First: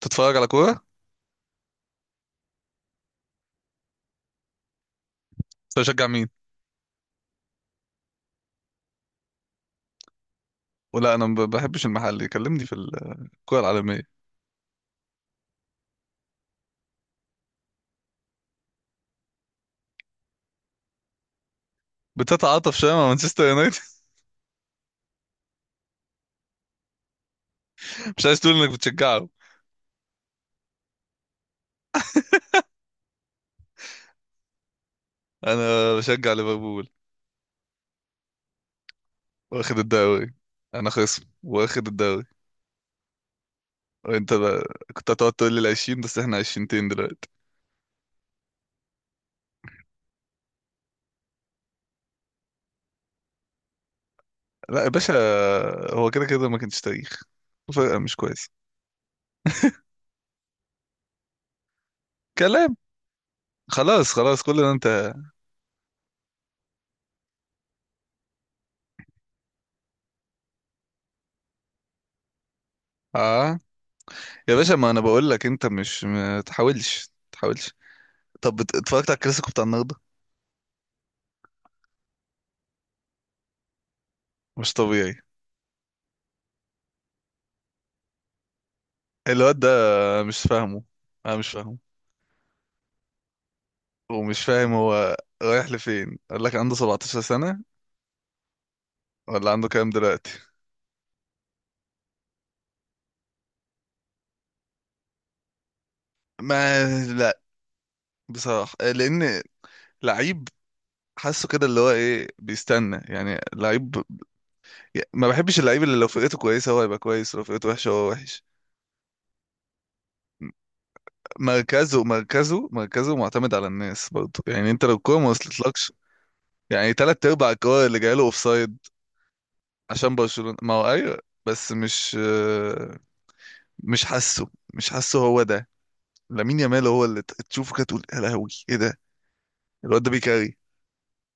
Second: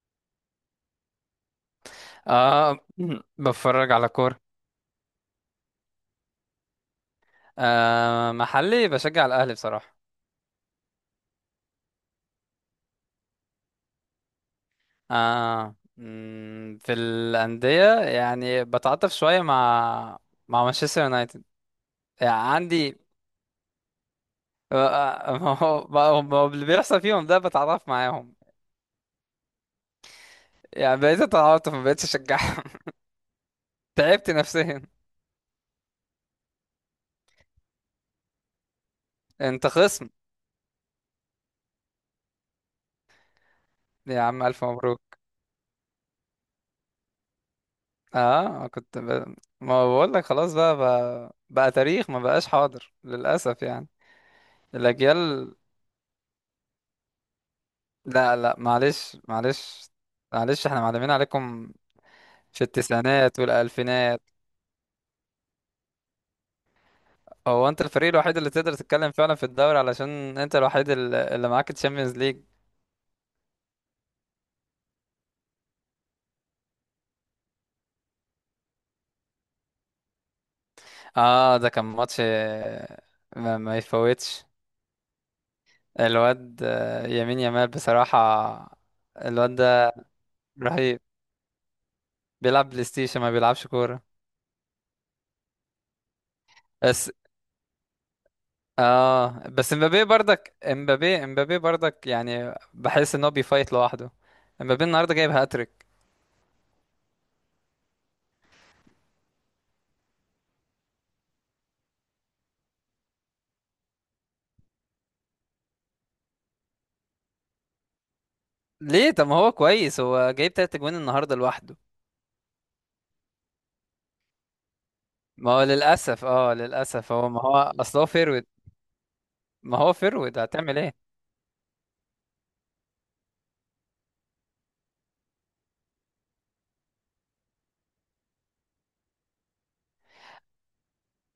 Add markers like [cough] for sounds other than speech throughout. تتفرج على كوره؟ آه، [clears throat] بتفرج على كورة. انت بتشجع مين؟ آه، محلي بشجع الأهلي بصراحة. ولا انا ما بحبش المحلي، كلمني في الكوره العالميه. آه، في الأندية، يعني بتعاطف شوية مع مانشستر يونايتد. يعني بتتعاطف شويه عندي مع مانشستر يونايتد. [laughs] ما هو اللي بيحصل فيهم ده بتعاطف [laughs] مش معاهم. عايز تقول انك بتشجعه؟ يعني بقيت اتعاطف، ما بقيتش اشجعهم. [laughs] تعبت نفسيا. انا بشجع ليفربول، انت واخد خصم. الدوري. انا خصم واخد الدوري، يا وانت عم، ألف بقى. مبروك. كنت هتقعد تقول لي العشرين، بس احنا عشرينتين دلوقتي. اه، ما بقول لك، خلاص بقى، بقى تاريخ، ما بقاش حاضر للأسف يعني. لا يا باشا، الأجيال. هو كده كده ما كانش تاريخ. فرقه مش لا، كويس. لا، معلش، معلش. معلش، احنا معلمين عليكم في كلام. التسعينات خلاص والألفينات. خلاص، كل ده انت. هو انت الفريق الوحيد اللي تقدر تتكلم فعلا في الدوري، علشان انت الوحيد اللي معاك تشامبيونز ليج. اه يا باشا، ما انا بقول لك انت مش، ما تحاولش ما تحاولش. طب اتفرجت على الكلاسيكو بتاع النهارده. اه، ده كان ماتش ما يفوتش. مش طبيعي. الواد يمين يمال بصراحة. الواد الواد ده. ده مش فاهمه. رهيب. انا مش فاهمه. بيلعب بلاي ستيشن، ما بيلعبش كورة. ومش فاهم هو رايح لفين؟ قال لك عنده بس 17 سنة؟ اه ولا عنده بس كام امبابي دلوقتي؟ برضك، امبابي، امبابي برضك، يعني بحس ان هو بيفايت لوحده. امبابي النهارده جايب هاتريك. ما لا، بصراحة لان، لعيب. حاسه كده اللي هو ايه بيستنى، يعني لعيب. ما بحبش اللعيب اللي لو فرقته كويسة هو هيبقى كويس، ولو فرقته وحشة هو وحش. ليه؟ طب ما هو كويس، هو جايب تلات اجوان النهارده لوحده. مركزه مركزه مركزه معتمد على الناس برضه، يعني انت لو الكوره ما ما هو وصلتلكش. للاسف، يعني للاسف تلات هو ما ارباع هو [laughs] الكور اللي اصل هو جايله فيرود. اوفسايد ما هو عشان فيرود، برشلونة. ما هتعمل هو ايه؟ ايوه، بس مش حاسه هو ده. لامين يامال هو اللي تشوفه كده، تقول يا لهوي ايه ده. الواد ده بيكاري.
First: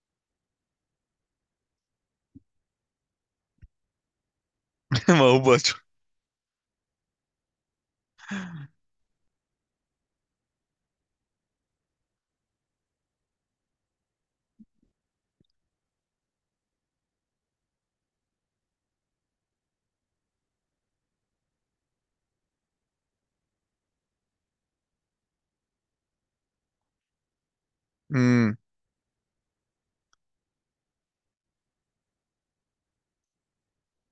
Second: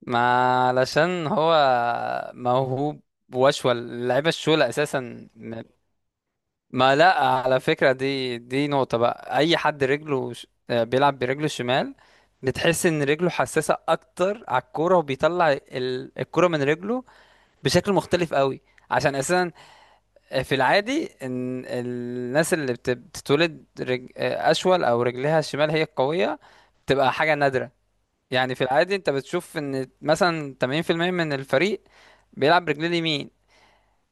ما علشان هو موهوب، وشوى اللعيبه الشولة اساسا. [laughs] ما هو م- باتشو. ما، لا، على فكره، دي نقطه بقى. اي حد رجله بيلعب برجله الشمال، بتحس ان رجله حساسه اكتر على الكوره، وبيطلع الكوره من رجله بشكل مختلف قوي. عشان اساسا في العادي ان الناس اللي بتتولد اشول، او رجلها الشمال هي القويه، بتبقى حاجه نادره. يعني امم. في العادي انت بتشوف ان مثلا 80% من الفريق بيلعب برجليه اليمين،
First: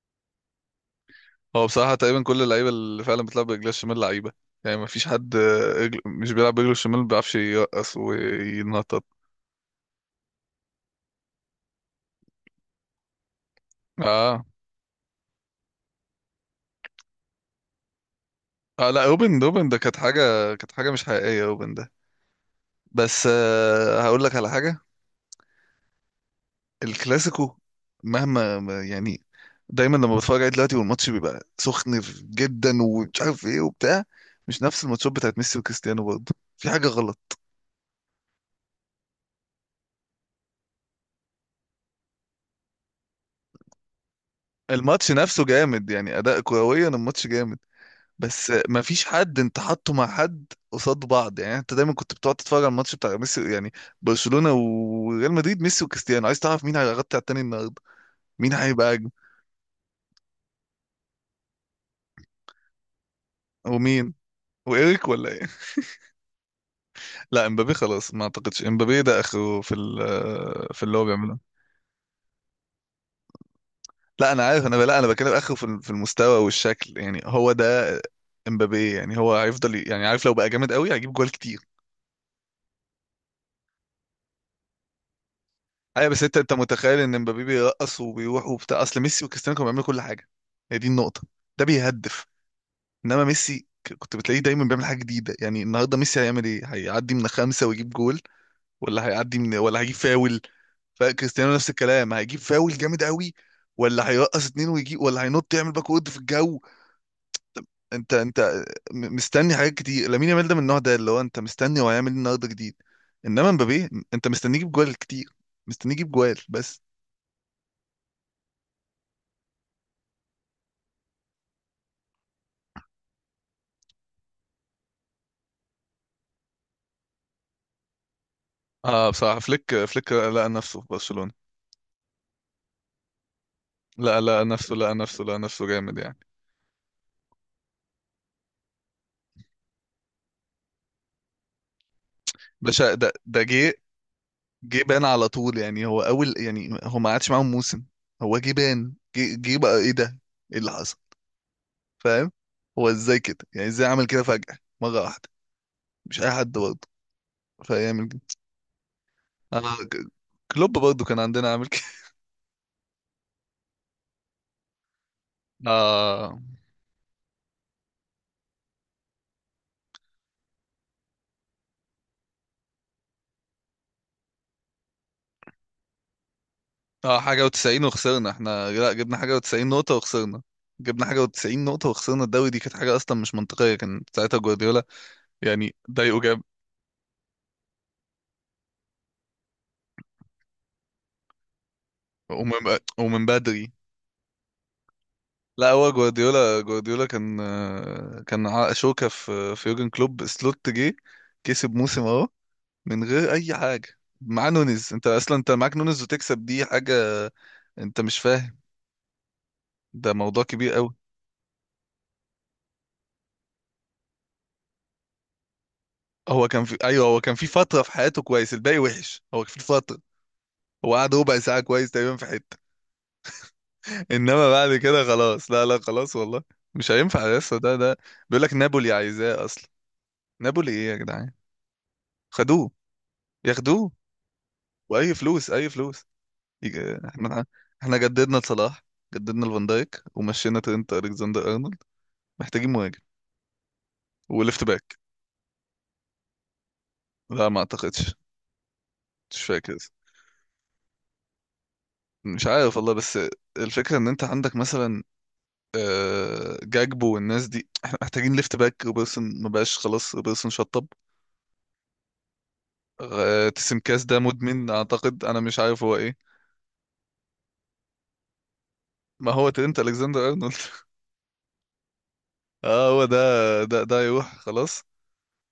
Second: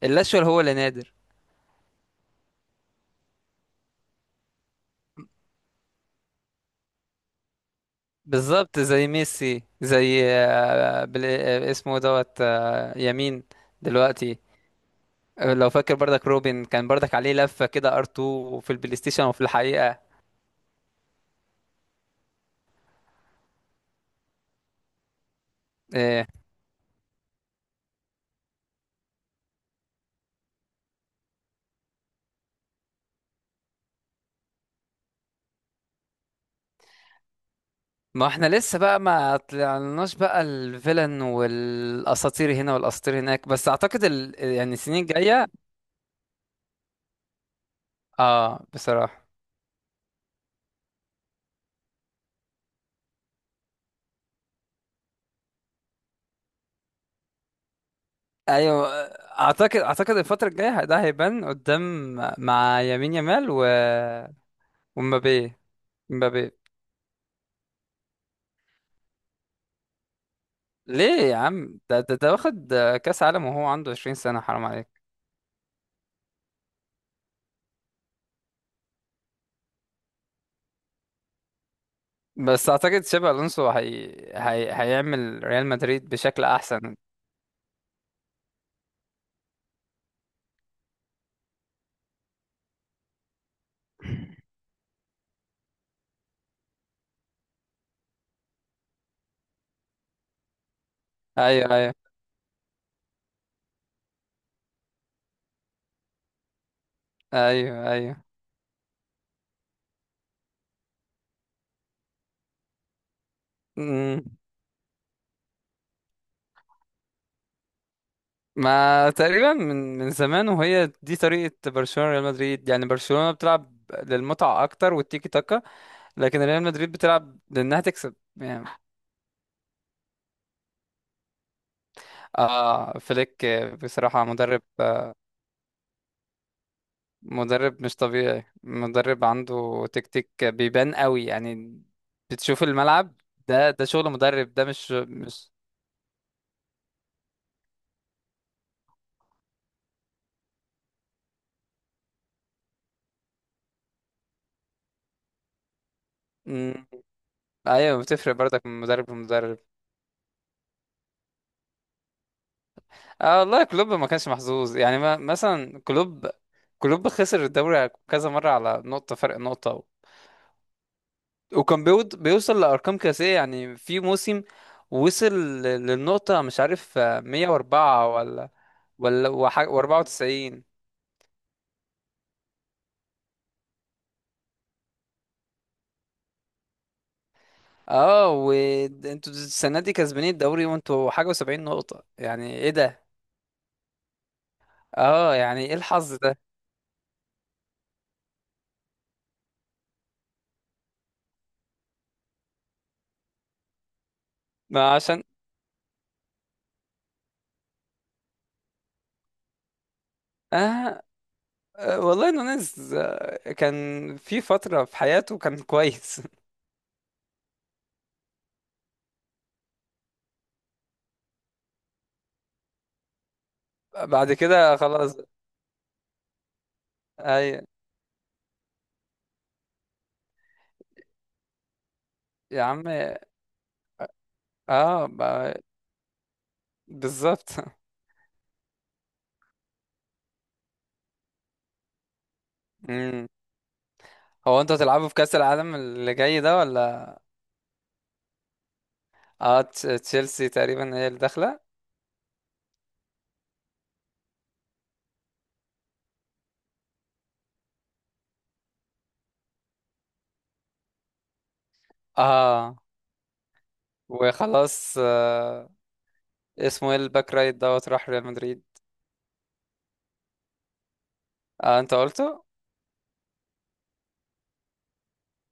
الاشول هو اللي نادر. هو بصراحه تقريبا كل اللعيبه اللي فعلا بتلعب برجلها الشمال لعيبه. يعني ما فيش حد، مش بيلعب برجله الشمال، ما بيعرفش يرقص بالظبط وينطط. زي ميسي، زي آه، بل... آه، اسمه دوت، يمين دلوقتي. اه. لو فاكر، برضك روبن كان برضك عليه لفه كده، ار2 في اه البلاي لا، ستيشن روبن وفي روبن ده كانت الحقيقه. حاجه. كانت حاجه مش حقيقيه روبن ده. بس هقول لك على حاجه. آه، الكلاسيكو، مهما يعني، دايما لما بتفرج عليه دلوقتي والماتش بيبقى سخن جدا ومش عارف ايه وبتاع، مش نفس الماتشات بتاعت ميسي وكريستيانو، برضه في حاجة غلط. ما احنا لسه بقى ما طلعناش بقى الفيلن، والاساطير هنا والاساطير هناك، بس اعتقد يعني السنين الماتش نفسه الجايه. جامد، يعني اداء كرويا الماتش جامد، بس اه، ما فيش بصراحه. حد انت حاطه مع حد قصاد بعض. يعني انت دايما كنت بتقعد تتفرج على الماتش بتاع ميسي، يعني برشلونة وريال مدريد، ميسي وكريستيانو، عايز تعرف مين هيغطي على التاني النهارده، مين ايوه. هيبقى اجمل. اعتقد الفتره الجايه ده هيبان قدام، مع يمين يامال، و... ومين، وايريك ولا إيه؟ ومبابي. مبابي. لا امبابي خلاص، ما اعتقدش امبابي ده اخره في في اللي هو ليه يا بيعمله. عم؟ ده واخد كاس عالم وهو عنده 20 لا سنه، انا حرام عارف، انا، عليك. لا انا بتكلم اخره في في المستوى والشكل، يعني هو ده امبابي. يعني هو هيفضل يعني عارف، لو بقى جامد قوي هيجيب جوال كتير. بس اعتقد شابي الونسو هيعمل ريال ايوه مدريد بس انت بشكل انت احسن. متخيل ان امبابي بيرقص وبيروح وبتاع؟ اصل ميسي وكريستيانو كانوا بيعملوا كل حاجه. هي دي النقطه. ده بيهدف، انما ميسي كنت بتلاقيه دايما بيعمل حاجه جديده. يعني النهارده ميسي هيعمل ايه، هيعدي من خمسه ويجيب جول؟ ولا هيعدي من ولا هيجيب فاول؟ فكريستيانو نفس ايوه، ايوه. الكلام، هيجيب فاول جامد قوي، ولا هيرقص اتنين ويجيب، ولا هينط يعمل باك وورد في الجو. انت ايوه، انت مستني حاجات كتير لامين يامال، ده من النوع ده اللي هو انت مستني هو هيعمل ايه النهارده جديد، انما مبابي ايوه. انت مستنيه يجيب جوال كتير، مستنيه يجيب جوال بس. ما تقريبا من زمان، وهي دي طريقة برشلونة ريال مدريد. يعني برشلونة بتلعب للمتعة أكتر والتيكي تاكا، لكن ريال مدريد بتلعب لأنها تكسب يعني. اه بصراحة، فليك فليك لقى نفسه في برشلونة. آه، فليك، لا بصراحة لا، نفسه، لا نفسه، لا نفسه جامد يعني. مدرب مش طبيعي. مدرب عنده تكتيك بيبان قوي، يعني بتشوف باشا ده الملعب. ده ده جه، ده شغل مدرب، ده جه مش بان على مش طول. يعني هو اول، يعني هو ما قعدش معاهم موسم، هو جه بان. جه جه بقى ايه ده، ايه اللي حصل؟ فاهم؟ هو ازاي كده يعني؟ ازاي عمل كده فجأة مرة واحدة؟ مش اي حد برضه مم. أيوة، فيعمل كده. بتفرق برضك من مدرب لمدرب. آه، كلوب برضه كان عندنا عامل كده. اه، والله كلوب ما كانش محظوظ يعني. ما [laughs] مثلا كلوب، اه. كلوب خسر الدوري كذا مرة على نقطة، فرق نقطة، وكان بيود بيوصل لأرقام قياسية. يعني في موسم وصل للنقطة، مش عارف اه، حاجة و90 104 وخسرنا ولا، احنا. لا، جبنا ولا حاجة و90 نقطة وخسرنا. و94. جبنا حاجة و90 نقطة وخسرنا الدوري، دي كانت حاجة أصلا مش منطقية. كان ساعتها جوارديولا، يعني ضايقه، جاب. اه، وانتوا السنة دي كسبانين الدوري وانتوا حاجة و70 نقطة، يعني ايه ومن ده؟ ومن بدري. اه، يعني لا ايه هو الحظ ده؟ جوارديولا، جوارديولا كان، كان شوكة في يورجن كلوب. سلوت جه كسب موسم اهو، من غير اي حاجه، مع ما نونز. انت عشان اصلا انت معاك نونز وتكسب، دي حاجه. انت مش فاهم، ده موضوع كبير قوي. آه والله نونيز كان في فترة في حياته كان كويس [laughs] هو كان في، ايوه هو كان في فتره في حياته كويس. الباقي وحش. هو في فتره، هو قعد ربع ساعه كويس تقريبا في حته. بعد انما بعد كده كده خلاص. خلاص. لا لا، خلاص والله، مش هينفع اي. لسه، ده ده. بيقول لك نابولي عايزاه اصلا. نابولي ايه يا جدعان؟ يا خدوه. عم. ياخدوه. اه، واي فلوس، اي فلوس. يج- احنا بالظبط [laughs] احنا جددنا لصلاح، جددنا لفان دايك، ومشينا ترينت الكسندر ارنولد. محتاجين مهاجم امم. هو وليفت انتوا باك. هتلعبوا في كأس العالم اللي جاي ده ولا؟ لا ما اعتقدش، مش اه، فاكر. تشيلسي تقريبا هي اللي داخله. مش عارف والله، بس الفكرة ان انت عندك مثلا، جاكبو والناس دي. احنا محتاجين ليفت باك. روبرتسون ما بقاش خلاص، روبرتسون شطب. اه، تسم كاس ده مدمن وخلاص. اعتقد، انا مش عارف هو ايه. اسمه ايه الباك رايت دوت؟ راح ريال مدريد. ما هو ترينت الكسندر ارنولد. اه، انت قلته. [laughs] اه، هو ده يروح خلاص.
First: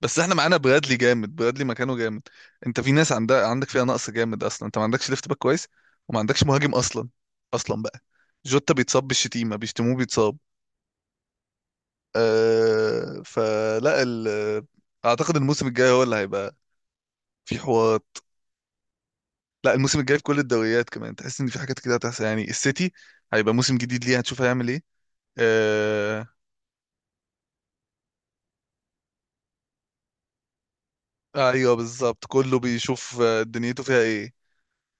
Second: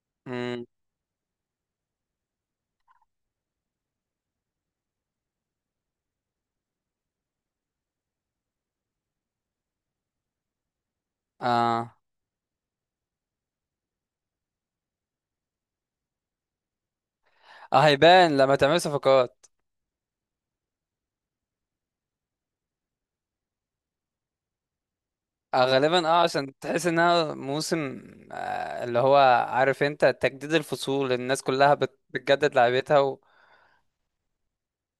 بس احنا معانا امم. برادلي جامد، برادلي مكانه جامد. انت في ناس عندك فيها نقص جامد اصلا. انت ما عندكش ليفت باك كويس، وما عندكش مهاجم اصلا اصلا بقى. جوتا بيتصاب، بالشتيمة بيشتموه بيتصاب. اه. أه فلا. ال... اعتقد الموسم الجاي هو اللي هيبقى في اه، حوار. هيبان لما تعمل صفقات. لا الموسم الجاي في كل الدوريات كمان، تحس ان في حاجات كده هتحصل. يعني السيتي هيبقى موسم جديد ليه، هتشوف هيعمل ايه. غالبا، أه، عشان تحس انها موسم، اللي هو عارف انت، تجديد الفصول، الناس كلها ايوه بالظبط، بتجدد كله لعبتها، بيشوف دنيته فيها ايه.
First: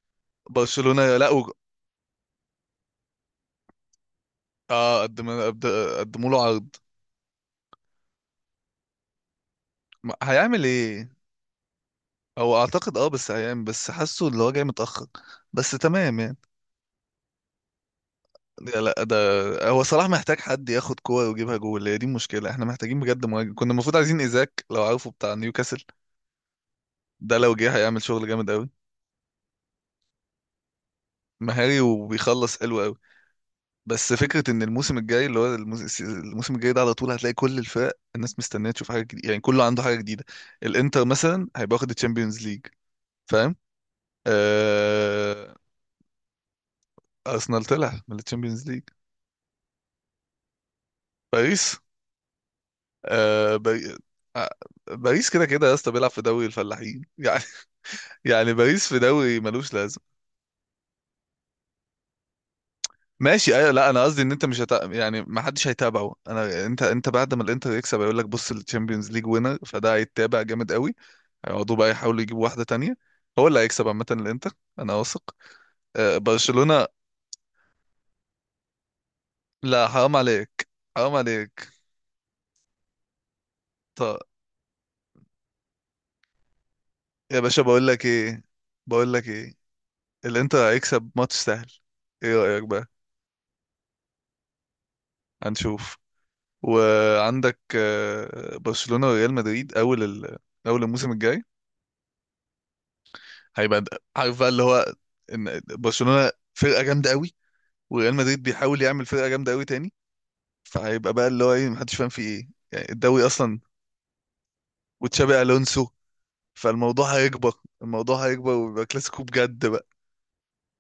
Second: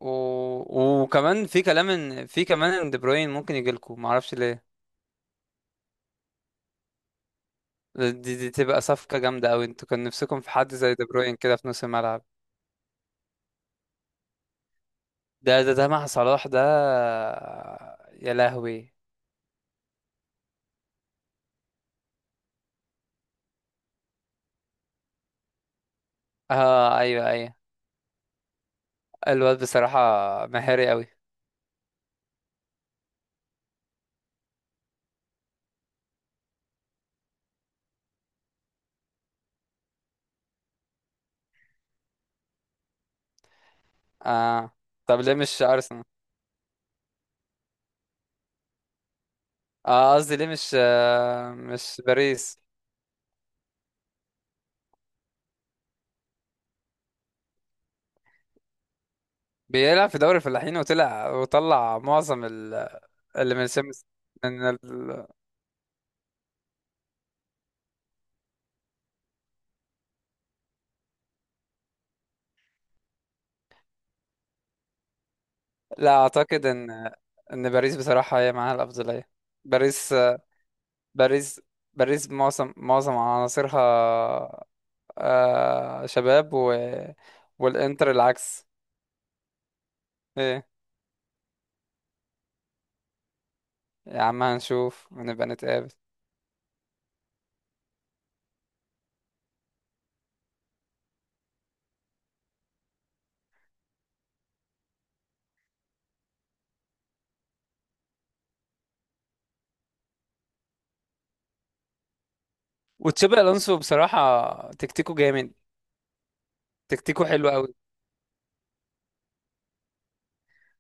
و... برشلونة. لا وكمان في كلام ان، في كمان ان دي بروين ممكن يجي لكم، ما اعرفش ليه. اه، قدم، قدموا له عرض. دي تبقى صفقة جامدة قوي. انتوا كان نفسكم في هيعمل حد زي دي ايه؟ بروين كده في نص الملعب. هو اعتقد، بس هيعمل، بس حاسه اللي هو جاي متأخر، ده بس ده ده مع تمام يعني. صلاح ده، يا لا لهوي. لا، ده هو صلاح محتاج حد ياخد كوره ويجيبها جول، هي دي المشكله. احنا محتاجين بجد مهاجم، كنا المفروض عايزين ايزاك لو عارفه بتاع نيوكاسل. اه، ايوه، ده ايوه. لو جه هيعمل شغل جامد قوي. الواد بصراحة مهاري قوي. مهاري وبيخلص حلو قوي. بس فكره ان الموسم الجاي، اللي هو الموسم الجاي ده، على طول هتلاقي كل الفرق الناس مستنيه تشوف حاجه جديده. يعني كله عنده حاجه جديده. الانتر مثلا هيبقى واخد الشامبيونز ليج، فاهم؟ اه، طب ليه آه. مش ارسنال؟ ارسنال طلع من الشامبيونز ليج. اه، قصدي ليه مش باريس. باريس؟ آه... باري... آه، باريس كده كده يا اسطى، بيلعب في دوري الفلاحين يعني. يعني باريس في دوري ملوش لازمه. بيلعب في دوري الفلاحين، وطلع معظم اللي ماشي من ايوه. لا انا الشمس، قصدي ان انت مش، من هت... يعني ال- ما حدش هيتابعه. انا، انت بعد ما الانتر يكسب هيقول لك، بص، الشامبيونز ليج وينر، فده هيتابع جامد قوي. هيقعدوا بقى يحاولوا يجيبوا واحده تانية. هو اللي هيكسب عامه الانتر، انا واثق. لا آه، اعتقد برشلونه. ان باريس بصراحه هي معاها الافضليه. لا باريس، حرام عليك، حرام باريس عليك. باريس معظم عناصرها طب شباب يا باشا، بقول لك والانتر ايه، العكس. بقول لك ايه، الانتر ايه؟ هيكسب ماتش سهل. ايه رايك بقى؟ يا عم، هنشوف ونبقى نتقابل. هنشوف. وعندك، برشلونه وريال مدريد اول ال... اول الموسم الجاي، هيبقى عارف بقى اللي هو، ان برشلونه فرقه جامده قوي، وريال مدريد بيحاول يعمل فرقه جامده قوي تاني. فهيبقى بقى اللي هو ايه، محدش فاهم فيه ايه يعني الدوري وتشابي اصلا. الونسو بصراحه تكتيكه وتشابي جامد، الونسو. فالموضوع تكتيكه حلو هيكبر، قوي. الموضوع هيكبر، ويبقى كلاسيكو بجد بقى.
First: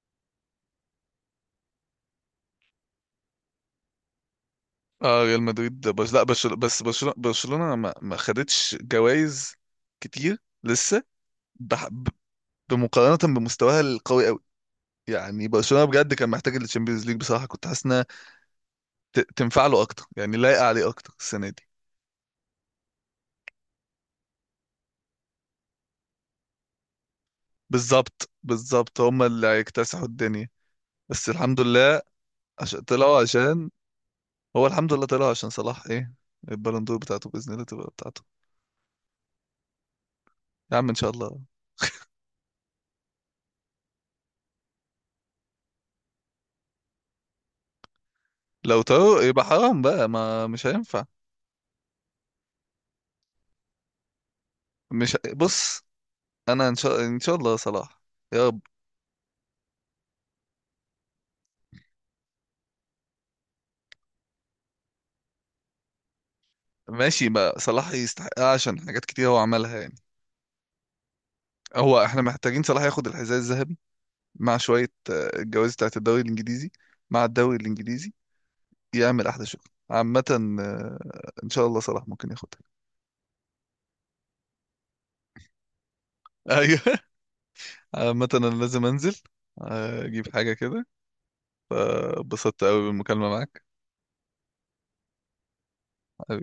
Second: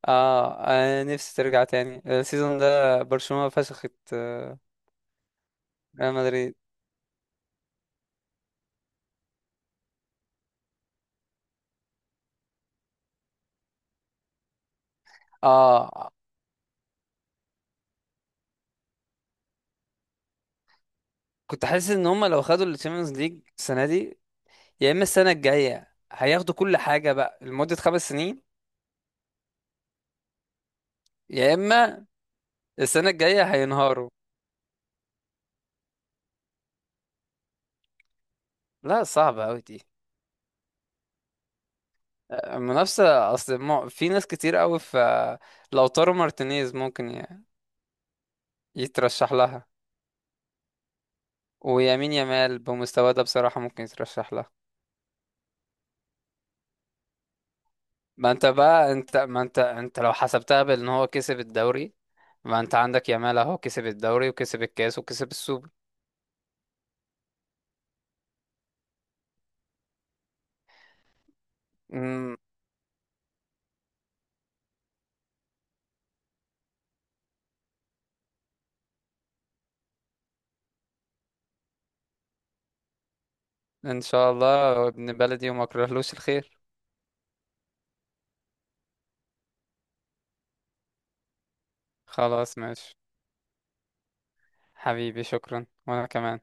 اه، انا نفسي ترجع تاني السيزون ده، برشلونه فشخت اه ريال مدريد، بس ريال لا مدريد. برشلونه، بس برشلونه ما خدتش جوائز كتير لسه. بح... ب- بمقارنه بمستواها القوي قوي. يعني برشلونه اه، بجد كان محتاج التشامبيونز ليج، بصراحه كنت حاسس انها تنفع له اكتر، يعني لايقه عليه اكتر السنه دي. كنت حاسس ان هم لو خدوا الشامبيونز ليج السنه دي، يا اما السنه الجايه هياخدوا كل حاجه بقى لمده خمس بالظبط سنين بالظبط، هم اللي هيكتسحوا الدنيا، بس يا الحمد لله اما عشان السنه طلعوا، الجايه عشان. هينهاروا. هو الحمد لله طلعوا عشان صلاح، ايه، البالون دور بتاعته باذن الله تبقى بتاعته. لا، صعبه قوي دي. يا عم ان شاء الله. منافسه اصل، في ناس كتير قوي في. لوتارو مارتينيز ممكن لو طارق يترشح يبقى لها. حرام بقى، ما مش هينفع. ويمين يامال بمستواه ده بصراحه ممكن يترشح لها. مش بص، انا ان شاء الله صلاح. ما انت يا رب. بقى، انت ما انت لو حسبتها، بان هو كسب الدوري. ما انت عندك يامال اهو كسب الدوري، وكسب الكاس، وكسب السوبر. ماشي، ما صلاح يستحقها عشان حاجات كتير هو عملها يعني. هو احنا امم. محتاجين صلاح ياخد الحذاء الذهبي، مع شويه، الجوائز بتاعت الدوري الانجليزي، مع الدوري الانجليزي، يعمل احلى شغل. عامه، آه، ان شاء الله صلاح ممكن ياخد. ان شاء الله، ابن بلدي وما اكرهلوش الخير. ايوه [laughs] عامة انا لازم انزل، آه، اجيب حاجة كده، خلاص، فبسطت قوي ماشي. بالمكالمة معاك. حبيبي، شكرا، وأنا كمان.